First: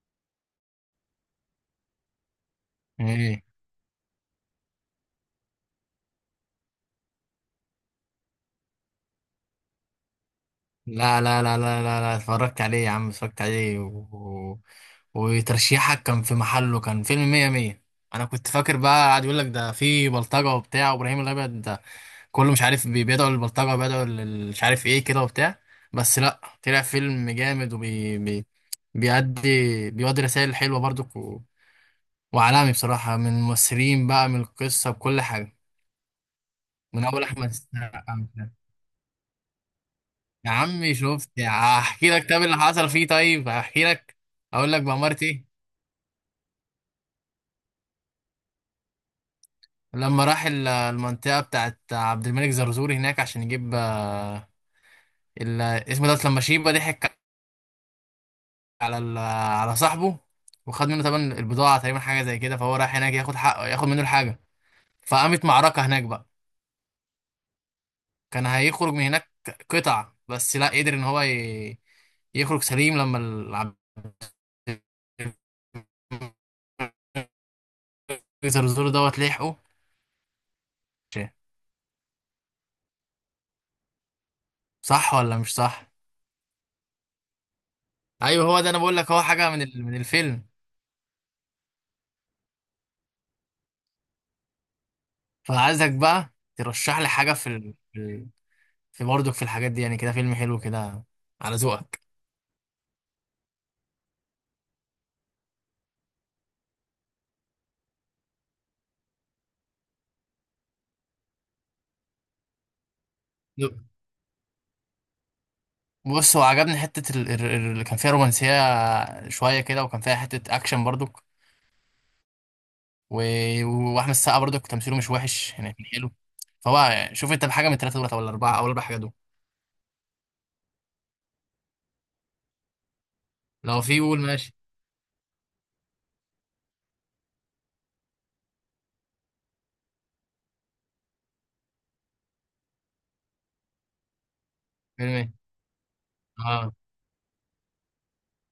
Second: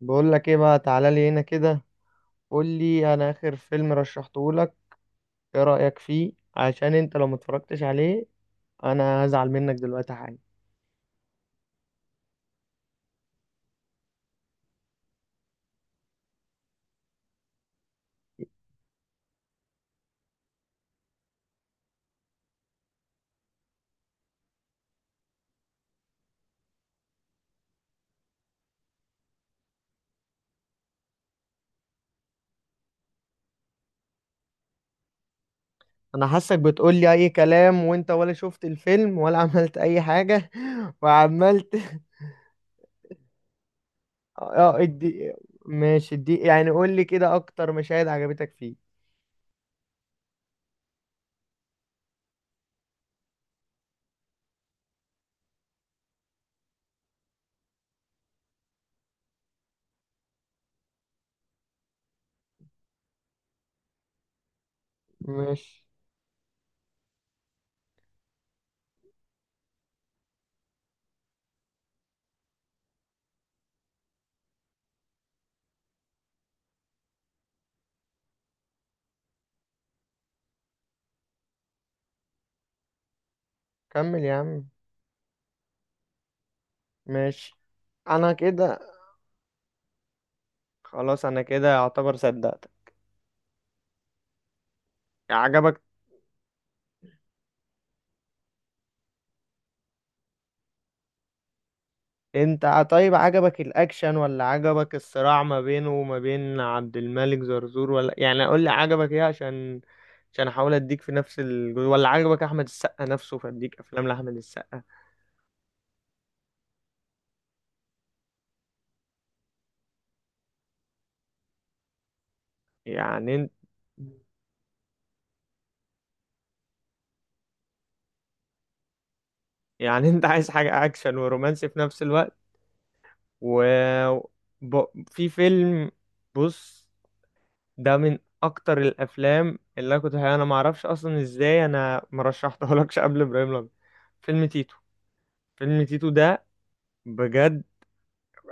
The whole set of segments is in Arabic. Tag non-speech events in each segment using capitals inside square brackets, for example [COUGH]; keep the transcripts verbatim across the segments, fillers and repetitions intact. بقول لك ايه بقى؟ تعالى لي هنا كده. قول لي، انا ايه. اخر فيلم رشحته لك ايه رأيك فيه؟ عشان انت لو متفرجتش عليه انا هزعل منك دلوقتي حالا. لا لا لا لا لا لا، اتفرجت عليه يا عم، اتفرجت عليه و... و- وترشيحك كان في محله، كان فيلم مية مية. انا كنت فاكر بقى قاعد يقول لك ده في بلطجة وبتاع، وابراهيم الابيض ده كله مش عارف، بي- بيدعوا للبلطجة، بيدعوا لل- مش عارف ايه كده وبتاع. بس لا، طلع فيلم جامد، وبي بي... بيأدي بيودي رسائل حلوة برضك، و... وعالمي بصراحة، من الممثلين بقى، من القصة، بكل حاجة. انا حاسك بتقول من لي اول اي احمد كلام، وانت السقا. ولا شفت الفيلم ولا [LAUGHS] عملت اي حاجة يا عمي [LAUGHS] شفت، وعملت. هحكي لك، طب اللي حصل فيه، طيب هحكي لك، اه اقول اه، لك بأمارة ادي. ايه. ماشي، ادي يعني قول لي كده اكتر مشاهد عجبتك فيه. لما راح ال- المنطقة بتاعت عبد الملك زرزور هناك عشان يجيب، آه، ال- اسمه ده، لما شيبة ضحك على ال- على صاحبه، وخد منه طبعا البضاعة، تقريبا حاجة زي كده، فهو راح هناك ياخد حقه، ياخد منه الحاجة، فقامت ماشي. معركة هناك بقى. كان هيخرج من هناك قطع، بس لا، قدر ان هو ي- يخرج سليم، لما ال- عبد الملك زرزور دوت لحقه. كمل يا عم. صح ولا مش صح؟ ماشي. انا ايوه هو ده، كده. انا بقول لك هو حاجه من ال- من الفيلم. خلاص، انا كده اعتبر صدقتك. عجبك؟ فعايزك بقى ترشح لي حاجه في ال... في ال- في برضك، في الحاجات دي، يعني كده فيلم حلو كده على ذوقك. انت ع- طيب، عجبك الاكشن ولا عجبك الصراع ما بينه وما بين عبد الملك زرزور؟ ولا يعني قول لي عجبك ايه؟ عشان عشان احاول اديك في نفس ال... ولا عجبك احمد السقا نفسه فاديك افلام لاحمد السقا؟ بص، هو عجبني حته ال- ال- ال- اللي كان فيها رومانسيه شويه كده، وكان فيها حته اكشن برضك، و... يعني انت واحمد السقا برضك تمثيله مش وحش يعني، كان حلو. فهو شوف انت بحاجه من الثلاثه دولت، ولا الاربعه، او الاربع حاجات دول، يعني انت عايز حاجة اكشن ورومانسي في نفس الوقت؟ و لو في قول ماشي. ب... في فيلم. بص، ده من اكتر الافلام اللي انا كنت انا ما اعرفش اصلا ازاي انا ما رشحتهولكش قبل ابراهيم الابيض. فيلم تيتو. فيلم ايه؟ فيلم تيتو ده، اه، بجد،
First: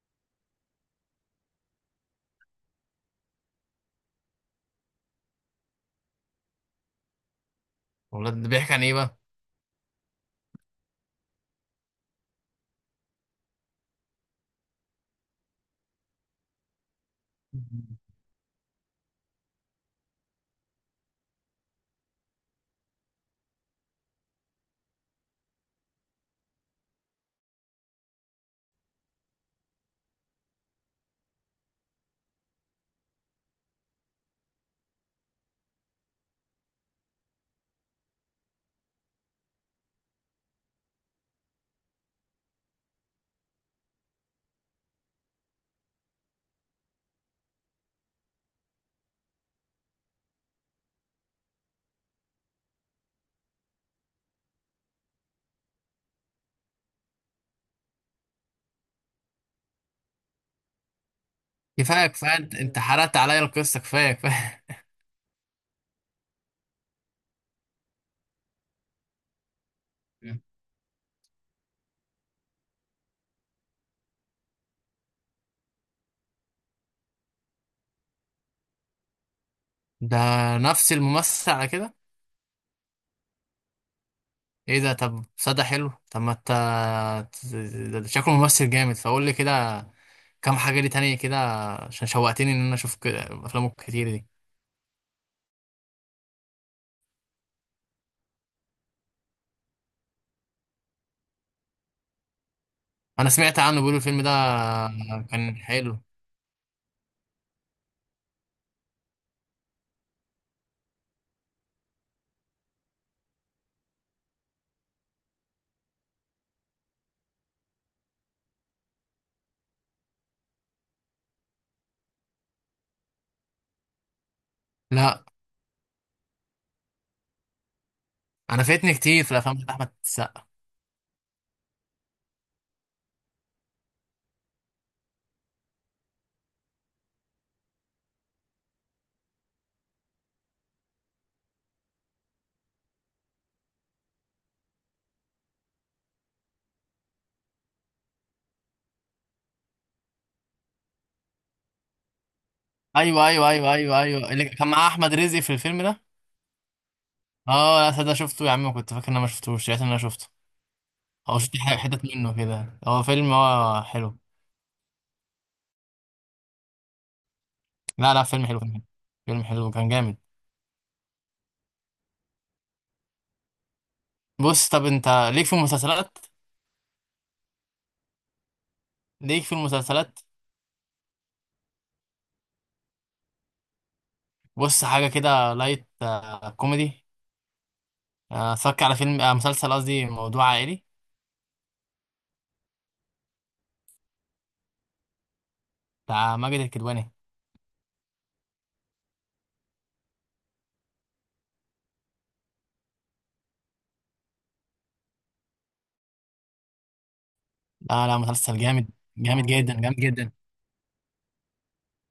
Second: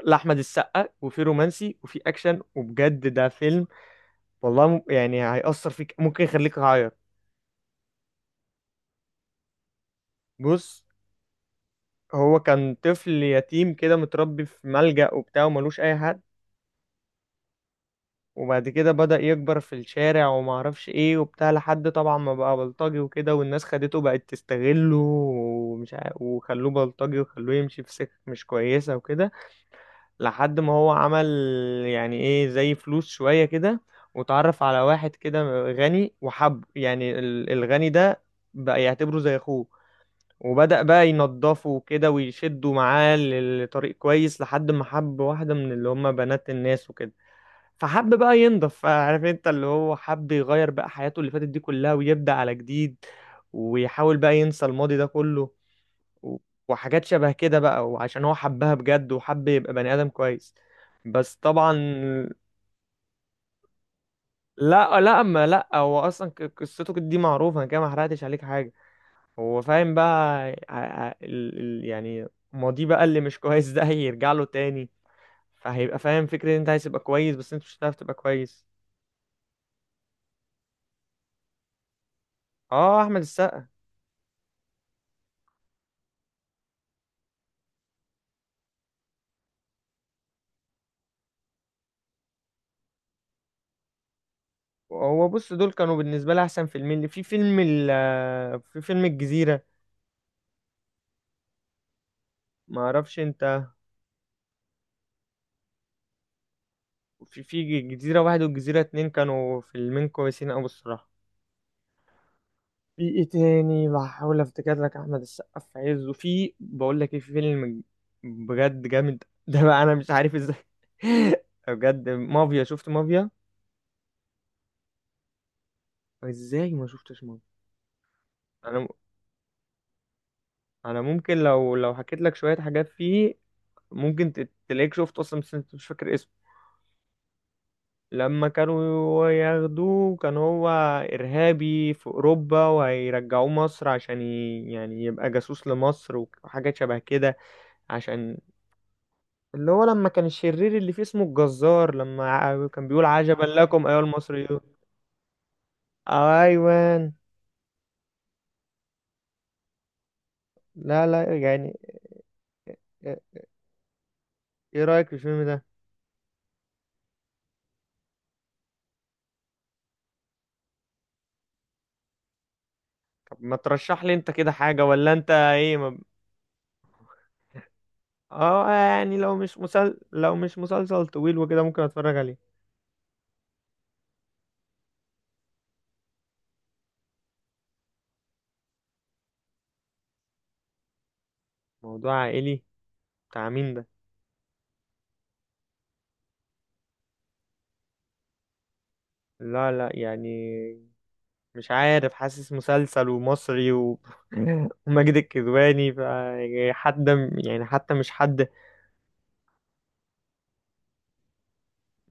لاحمد السقا، وفي رومانسي وفي اكشن، وبجد ده فيلم والله م- يعني هيأثر فيك، ممكن يخليك تعيط. والله ده بيحكي عن ايه بقى؟ بص، هو كان طفل يتيم كده متربي في ملجأ وبتاع، وملوش اي حد. [LAUGHS] وبعد كده بدأ يكبر في الشارع وما اعرفش ايه وبتاع، لحد طبعا ما بقى بلطجي وكده، والناس خدته بقت تستغله ومش عا- وخلوه بلطجي وخلوه يمشي في سكة مش كويسة وكده. لحد ما هو عمل يعني ايه زي فلوس شوية كده، وتعرف على واحد كده غني، وحب يعني ال- الغني ده بقى يعتبره زي اخوه، وبدأ بقى ينضفه كده ويشده معاه لطريق كويس لحد ما حب واحدة من اللي هم بنات الناس وكده. فحب بقى ينضف، عارف انت، اللي هو حب يغير بقى حياته اللي فاتت دي كلها ويبدأ على جديد، ويحاول بقى ينسى الماضي ده كله. و- وحاجات شبه كده بقى، وعشان هو حبها بجد وحب يبقى بني آدم كويس، بس طبعا. كفايه كفايه، انت أنت حرقت عليا القصه، كفايه كفايه. لا لا، ما لا هو اصلا ق- قصته دي معروفة، انا كده ما حرقتش عليك حاجة. هو فاهم بقى [LAUGHS] ع- ع- ال- ال- يعني ماضيه بقى اللي مش كويس [LAUGHS] ده هيرجع له تاني، فهيبقى فاهم فكرة ان انت عايز تبقى كويس بس انت مش هتعرف تبقى كويس. ده نفس الممثل على كده؟ اه، احمد السقا. ايه ده، طب صدى حلو، طب ما انت، ده ده شكله ممثل جامد، فقول لي كده كام حاجه ليه تانية كده، عشان شوقتني ان انا اشوف كده افلامه كتير دي. هو بص، دول كانوا بالنسبة لي احسن فيلمين في فيلم ال في فيلم الجزيرة، ما اعرفش انا سمعت انت. عنه بيقولوا الفيلم ده كان حلو. في في جزيرة واحد والجزيرة اتنين كانوا فيلمين كويسين أوي الصراحة. في ايه تاني بحاول افتكر لك؟ احمد السقا في عزه، في بقول لك ايه، في فيلم بجد جامد [LAUGHS] ده بقى انا مش عارف ازاي. [LAUGHS] بجد مافيا، شفت مافيا؟ لا، ازاي ما شفتش مافيا؟ انا انا، فاتني كتير في الافلام بتاعت احمد السقا. انا ممكن لو لو حكيت لك شوية حاجات فيه ممكن ت- تلاقيك شفت اصلا بس انت مش فاكر اسمه. لما كانوا ياخدوه كان هو إرهابي في أوروبا، وهيرجعوه مصر عشان ي... يعني يبقى جاسوس لمصر وحاجة شبه كده، عشان اللي هو لما كان الشرير اللي فيه اسمه الجزار لما ع- كان بيقول ايوه عجبا ايوه ايوه لكم أيها ايوه ايوه، اللي المصريون. كان معاه احمد رزق في الفيلم ده. أيوان. اه، لا صدق شفته يا عم، كنت فاكر ان انا ما شفتوش، لقيت ان انا شفته، لا لا او شفت يعني، ح- حتت منه كده، هو فيلم، هو حلو. ايه رأيك في الفيلم ده؟ لا لا، فيلم حلو، فيلم حلو، فيلم حلو كان جامد. طب ما ترشح لي انت كده بص، حاجة، طب ولا انت انت ليك في ايه ما... المسلسلات؟ اه يعني لو ليك في مش مسل... المسلسلات، لو مش مسلسل طويل وكده ممكن اتفرج عليه. بص حاجة كده لايت، آه، كوميدي، آه، اتفرج على فيلم، آه، مسلسل قصدي، موضوع عائلي موضوع عائلي؟ بتاع مين ده؟ بتاع ماجد الكدواني. لا لا يعني، مش عارف، حاسس مسلسل ومصري و... [LAUGHS] وماجد الكدواني ف يعني حد، يعني حتى لا مش لا، حد. مسلسل جامد، جامد جدا، جامد جدا،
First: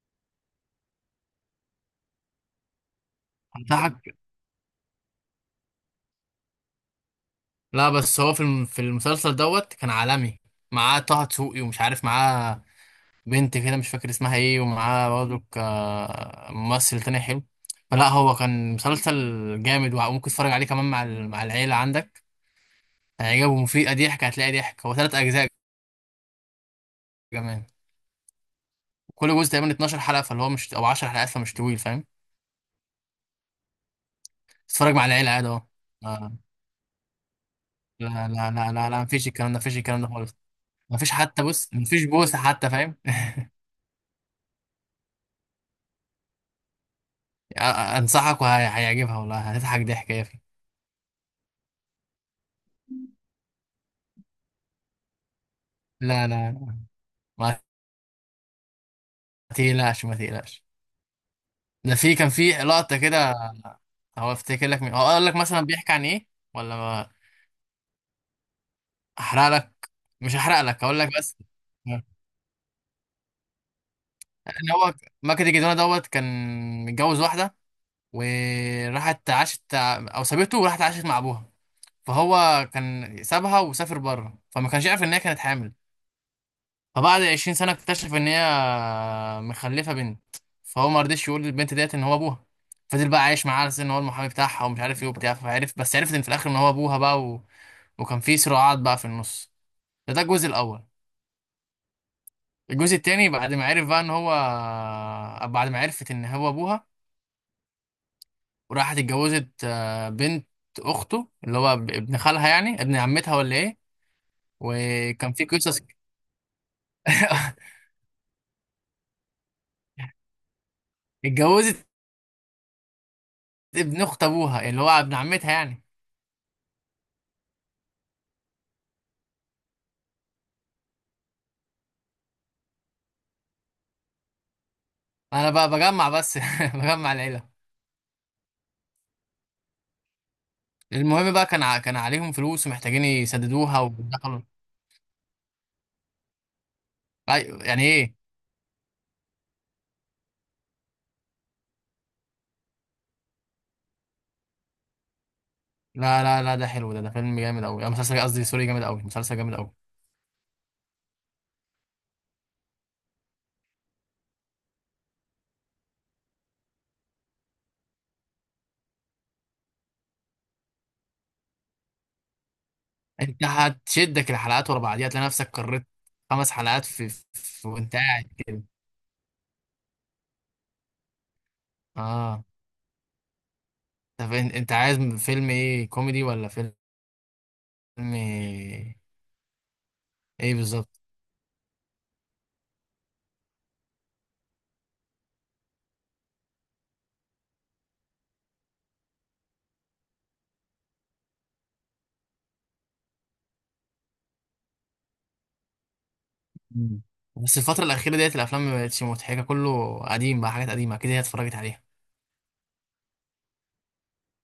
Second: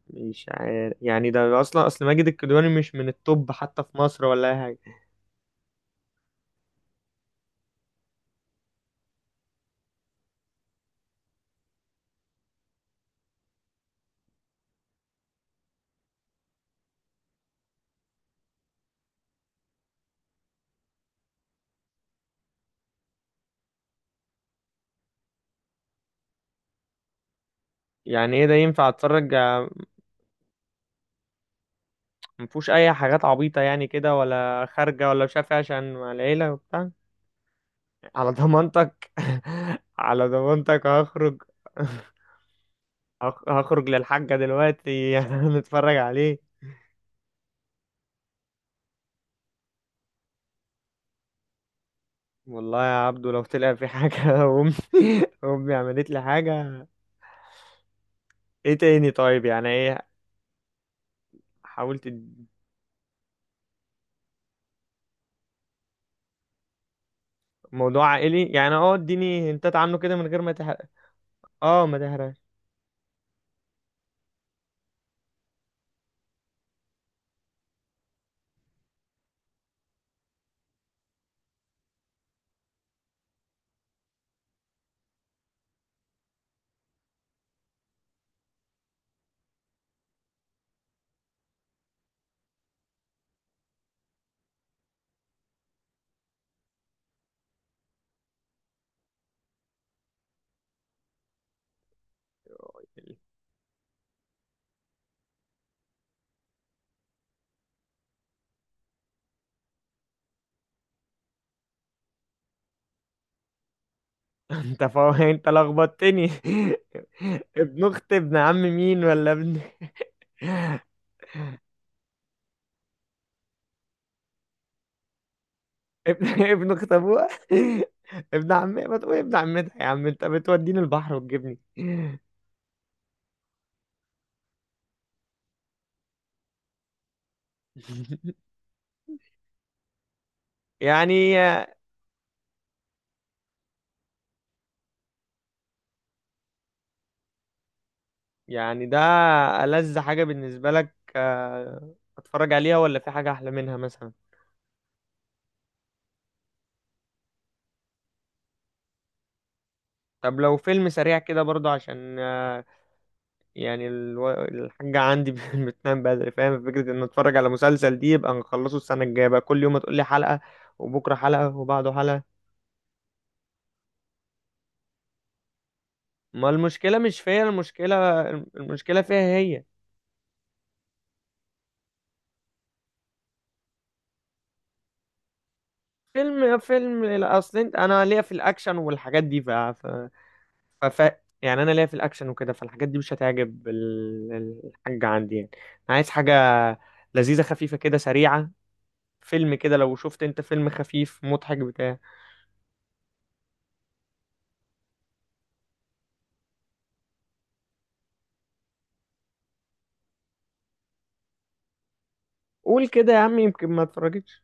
مش عارف يعني، ده اصلا اصل ماجد الكدواني مش من التوب حتى في انصحك. مصر ولا اي حاجه. لا بس هو في الم- في المسلسل دوت كان عالمي، معاه طه دسوقي، ومش عارف معاه بنت كده، مش فاكر اسمها ايه، ومعاه برضه آه، ممثل تاني حلو، فلا هو كان مسلسل جامد، وممكن تتفرج عليه كمان مع ال- مع العيلة عندك، يعني جابوا مفيدة ضحك، هتلاقي ضحك. هو تلات أجزاء كمان، يعني ايه ده، ينفع اتفرج كل جزء ع- تقريبا 12 حلقة، فاللي هو مش، أو 10 حلقات، فمش طويل فاهم، مفهوش اي حاجات عبيطه يعني كده ولا تتفرج مع خارجه ولا العيلة مش عادي عارف إيه، أهو. عشان مع آه، العيله وبتاع؟ لا على لا لا لا لا، ضمانتك؟ مفيش الكلام ده، مفيش [LAUGHS] الكلام ده على خالص، ضمانتك مفيش هخرج. حتى، بص مفيش بوسة حتى فاهم. [LAUGHS] هخ- هخرج للحاجه دلوقتي [LAUGHS] نتفرج عليه. [LAUGHS] آه، آه، أنصحك، وهيعجبها والله، هتضحك ضحك يا أخي. والله يا عبدو لو طلع في حاجة [LAUGHS] أمي، أمي عملت لي لا لا، حاجة. ما إيه تاني طيب؟ يعني تقلقش إيه؟ ما تقلقش، ده حاولت في كان تد- في لقطة كده، هو افتكر لك مين، هقول لك مثلا بيحكي عن إيه، ولا ما موضوع عائلي يعني أه، أحرق إديني هنتات لك، عنه كده من مش غير ما هحرق لك، تحرق. هقول لك بس. أه ما تحرقش. اللي هو ماجد الجدوانة دوت كان متجوز واحدة، وراحت عاشت، أو سابته وراحت عاشت مع أبوها، فهو كان سابها وسافر بره، فما كانش يعرف إن هي كانت حامل، فبعد 20 سنة اكتشف إن هي مخلفة بنت، فهو ما رضيش يقول للبنت ديت إن هو أبوها، فضل بقى عايش معاها على أساس إن هو المحامي بتاعها، ومش عارف إيه وبتاع، فعرف، بس عرفت إن في الآخر إن هو أبوها بقى، و... وكان في صراعات بقى في النص، ده ده الجزء الأول. الجزء التاني [LAUGHS] بعد ما عرف بقى إن هو، بعد ما عرفت إن هو أبوها، وراحت اتجوزت آه، بنت اخته، اللي هو ب- ابن خالها، يعني ابن عمتها، ولا ايه؟ أنت فا وكان في أنت قصص. لخبطتني. [LAUGHS] [LAUGHS] ابن أخت ابن عم مين ولا ابن؟ اتجوزت ابن اخت ابوها، اللي هو ابن عمتها يعني، [LAUGHS] ابن ابن أخت أبوها. [LAUGHS] ابن عمتها، ما تقول ابن عمتها يا عم، أنت بتوديني البحر وتجيبني. انا بقى بجمع بس [LAUGHS] بجمع العيله. [LAUGHS] المهم يعني، بقى، كان ع- كان عليهم فلوس، ومحتاجين يسددوها، ودخلوا أي- يعني ايه. يعني ده ألذ حاجة بالنسبة لك، آه، أتفرج عليها ولا في حاجة أحلى منها مثلا؟ لا لا لا، ده حلو، ده ده فيلم جامد قوي، مسلسل قصدي، سوري، جامد قوي، مسلسل جامد قوي. طب لو فيلم سريع كده برضه عشان، آه، يعني الو- الحاجة عندي [LAUGHS] بتنام بدري، فاهم فكرة إن أتفرج على مسلسل دي يبقى نخلصه السنة الجاية بقى، كل يوم هتقولي حلقة، وبكرة حلقة، وبعده حلقة. انت هتشدك الحلقات ورا بعضيها، تلاقي نفسك قررت ما خمس حلقات المشكلة في, مش فيا، في وانت المشكلة قاعد كده. المشكلة فيها هي. اه، طب إن- انت عايز فيلم ايه؟ كوميدي ولا فيلم فيلم فيلم لا، أصل أنت- أنا ليا في الأكشن ايه؟ والحاجات دي ف... ف... بالظبط. فف... يعني انا ليا في الاكشن وكده، فالحاجات دي مش هتعجب ال- الحاجة عندي يعني، انا عايز حاجة لذيذة خفيفة كده سريعة. فيلم كده، لو شفت انت فيلم خفيف مضحك بتاع مم. بس الفترة الأخيرة ديت الأفلام ما بقتش مضحكة، كله قديم بقى، حاجات قديمة، أكيد هي اتفرجت عليها، قول كده يا عم، يمكن ما اتفرجتش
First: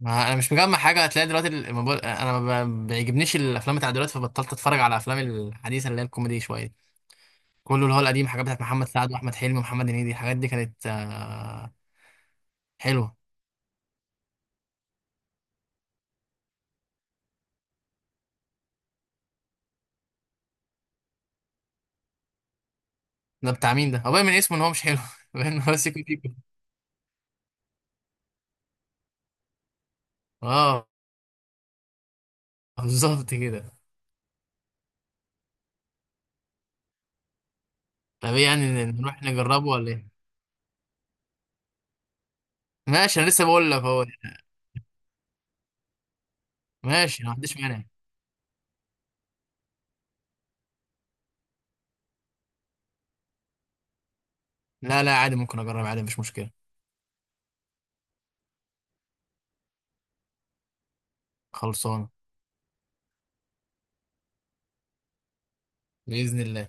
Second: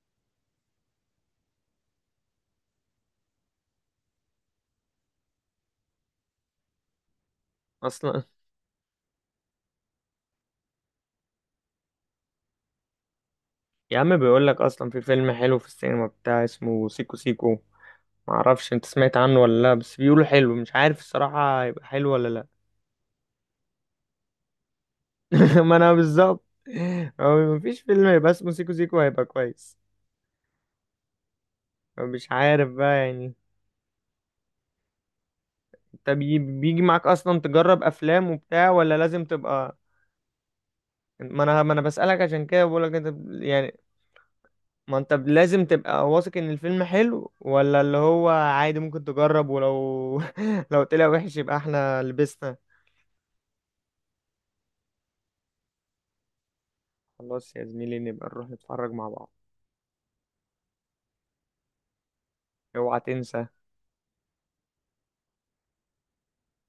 ما أنا مش مجمع حاجة، هتلاقي دلوقتي الموبايل، أنا ما ب- بيعجبنيش الأفلام بتاع دلوقتي، فبطلت أتفرج على الأفلام الحديثة اللي هي الكوميدي شوية، كله اللي هو اصلا. القديم، حاجات بتاعت محمد سعد وأحمد حلمي ومحمد هنيدي، الحاجات دي كانت آه، حلوة. [LAUGHS] يا عم بيقول لك اصلا في فيلم حلو في السينما بتاع اسمه سيكو سيكو، معرفش انت سمعت عنه ولا لا، بس بيقولوا حلو، مش عارف الصراحة هيبقى حلو ولا لا. ده بتاع مين ده؟ هو باين من اسمه إن هو مش حلو [LAUGHS] باين إن [LAUGHS] ما هو انا سيكو سيكو. بالظبط، هو مفيش فيلم هيبقى اسمه سيكو سيكو هيبقى كويس. أه، مش عارف بقى بالظبط يعني. كده. طب ي- بيجي معاك اصلا تجرب طب افلام إيه وبتاع يعني، ولا نروح لازم نجربه تبقى؟ ولا إيه؟ ما انا ما انا بسألك، عشان كده بقول لك انت ماشي، انا ب- لسه بقول لك يعني، اهو. ما انت ب- لازم تبقى واثق ان الفيلم ماشي، ما حلو، عنديش ولا مانع، اللي هو عادي ممكن تجرب؟ ولو [LAUGHS] لو طلع وحش يبقى احنا لبسنا. لا لا، عادي ممكن اجرب عادي، مش مشكله، خلاص يا زميلي، نبقى نروح نتفرج مع بعض. خلصانه، اوعى تنسى. باذن الله.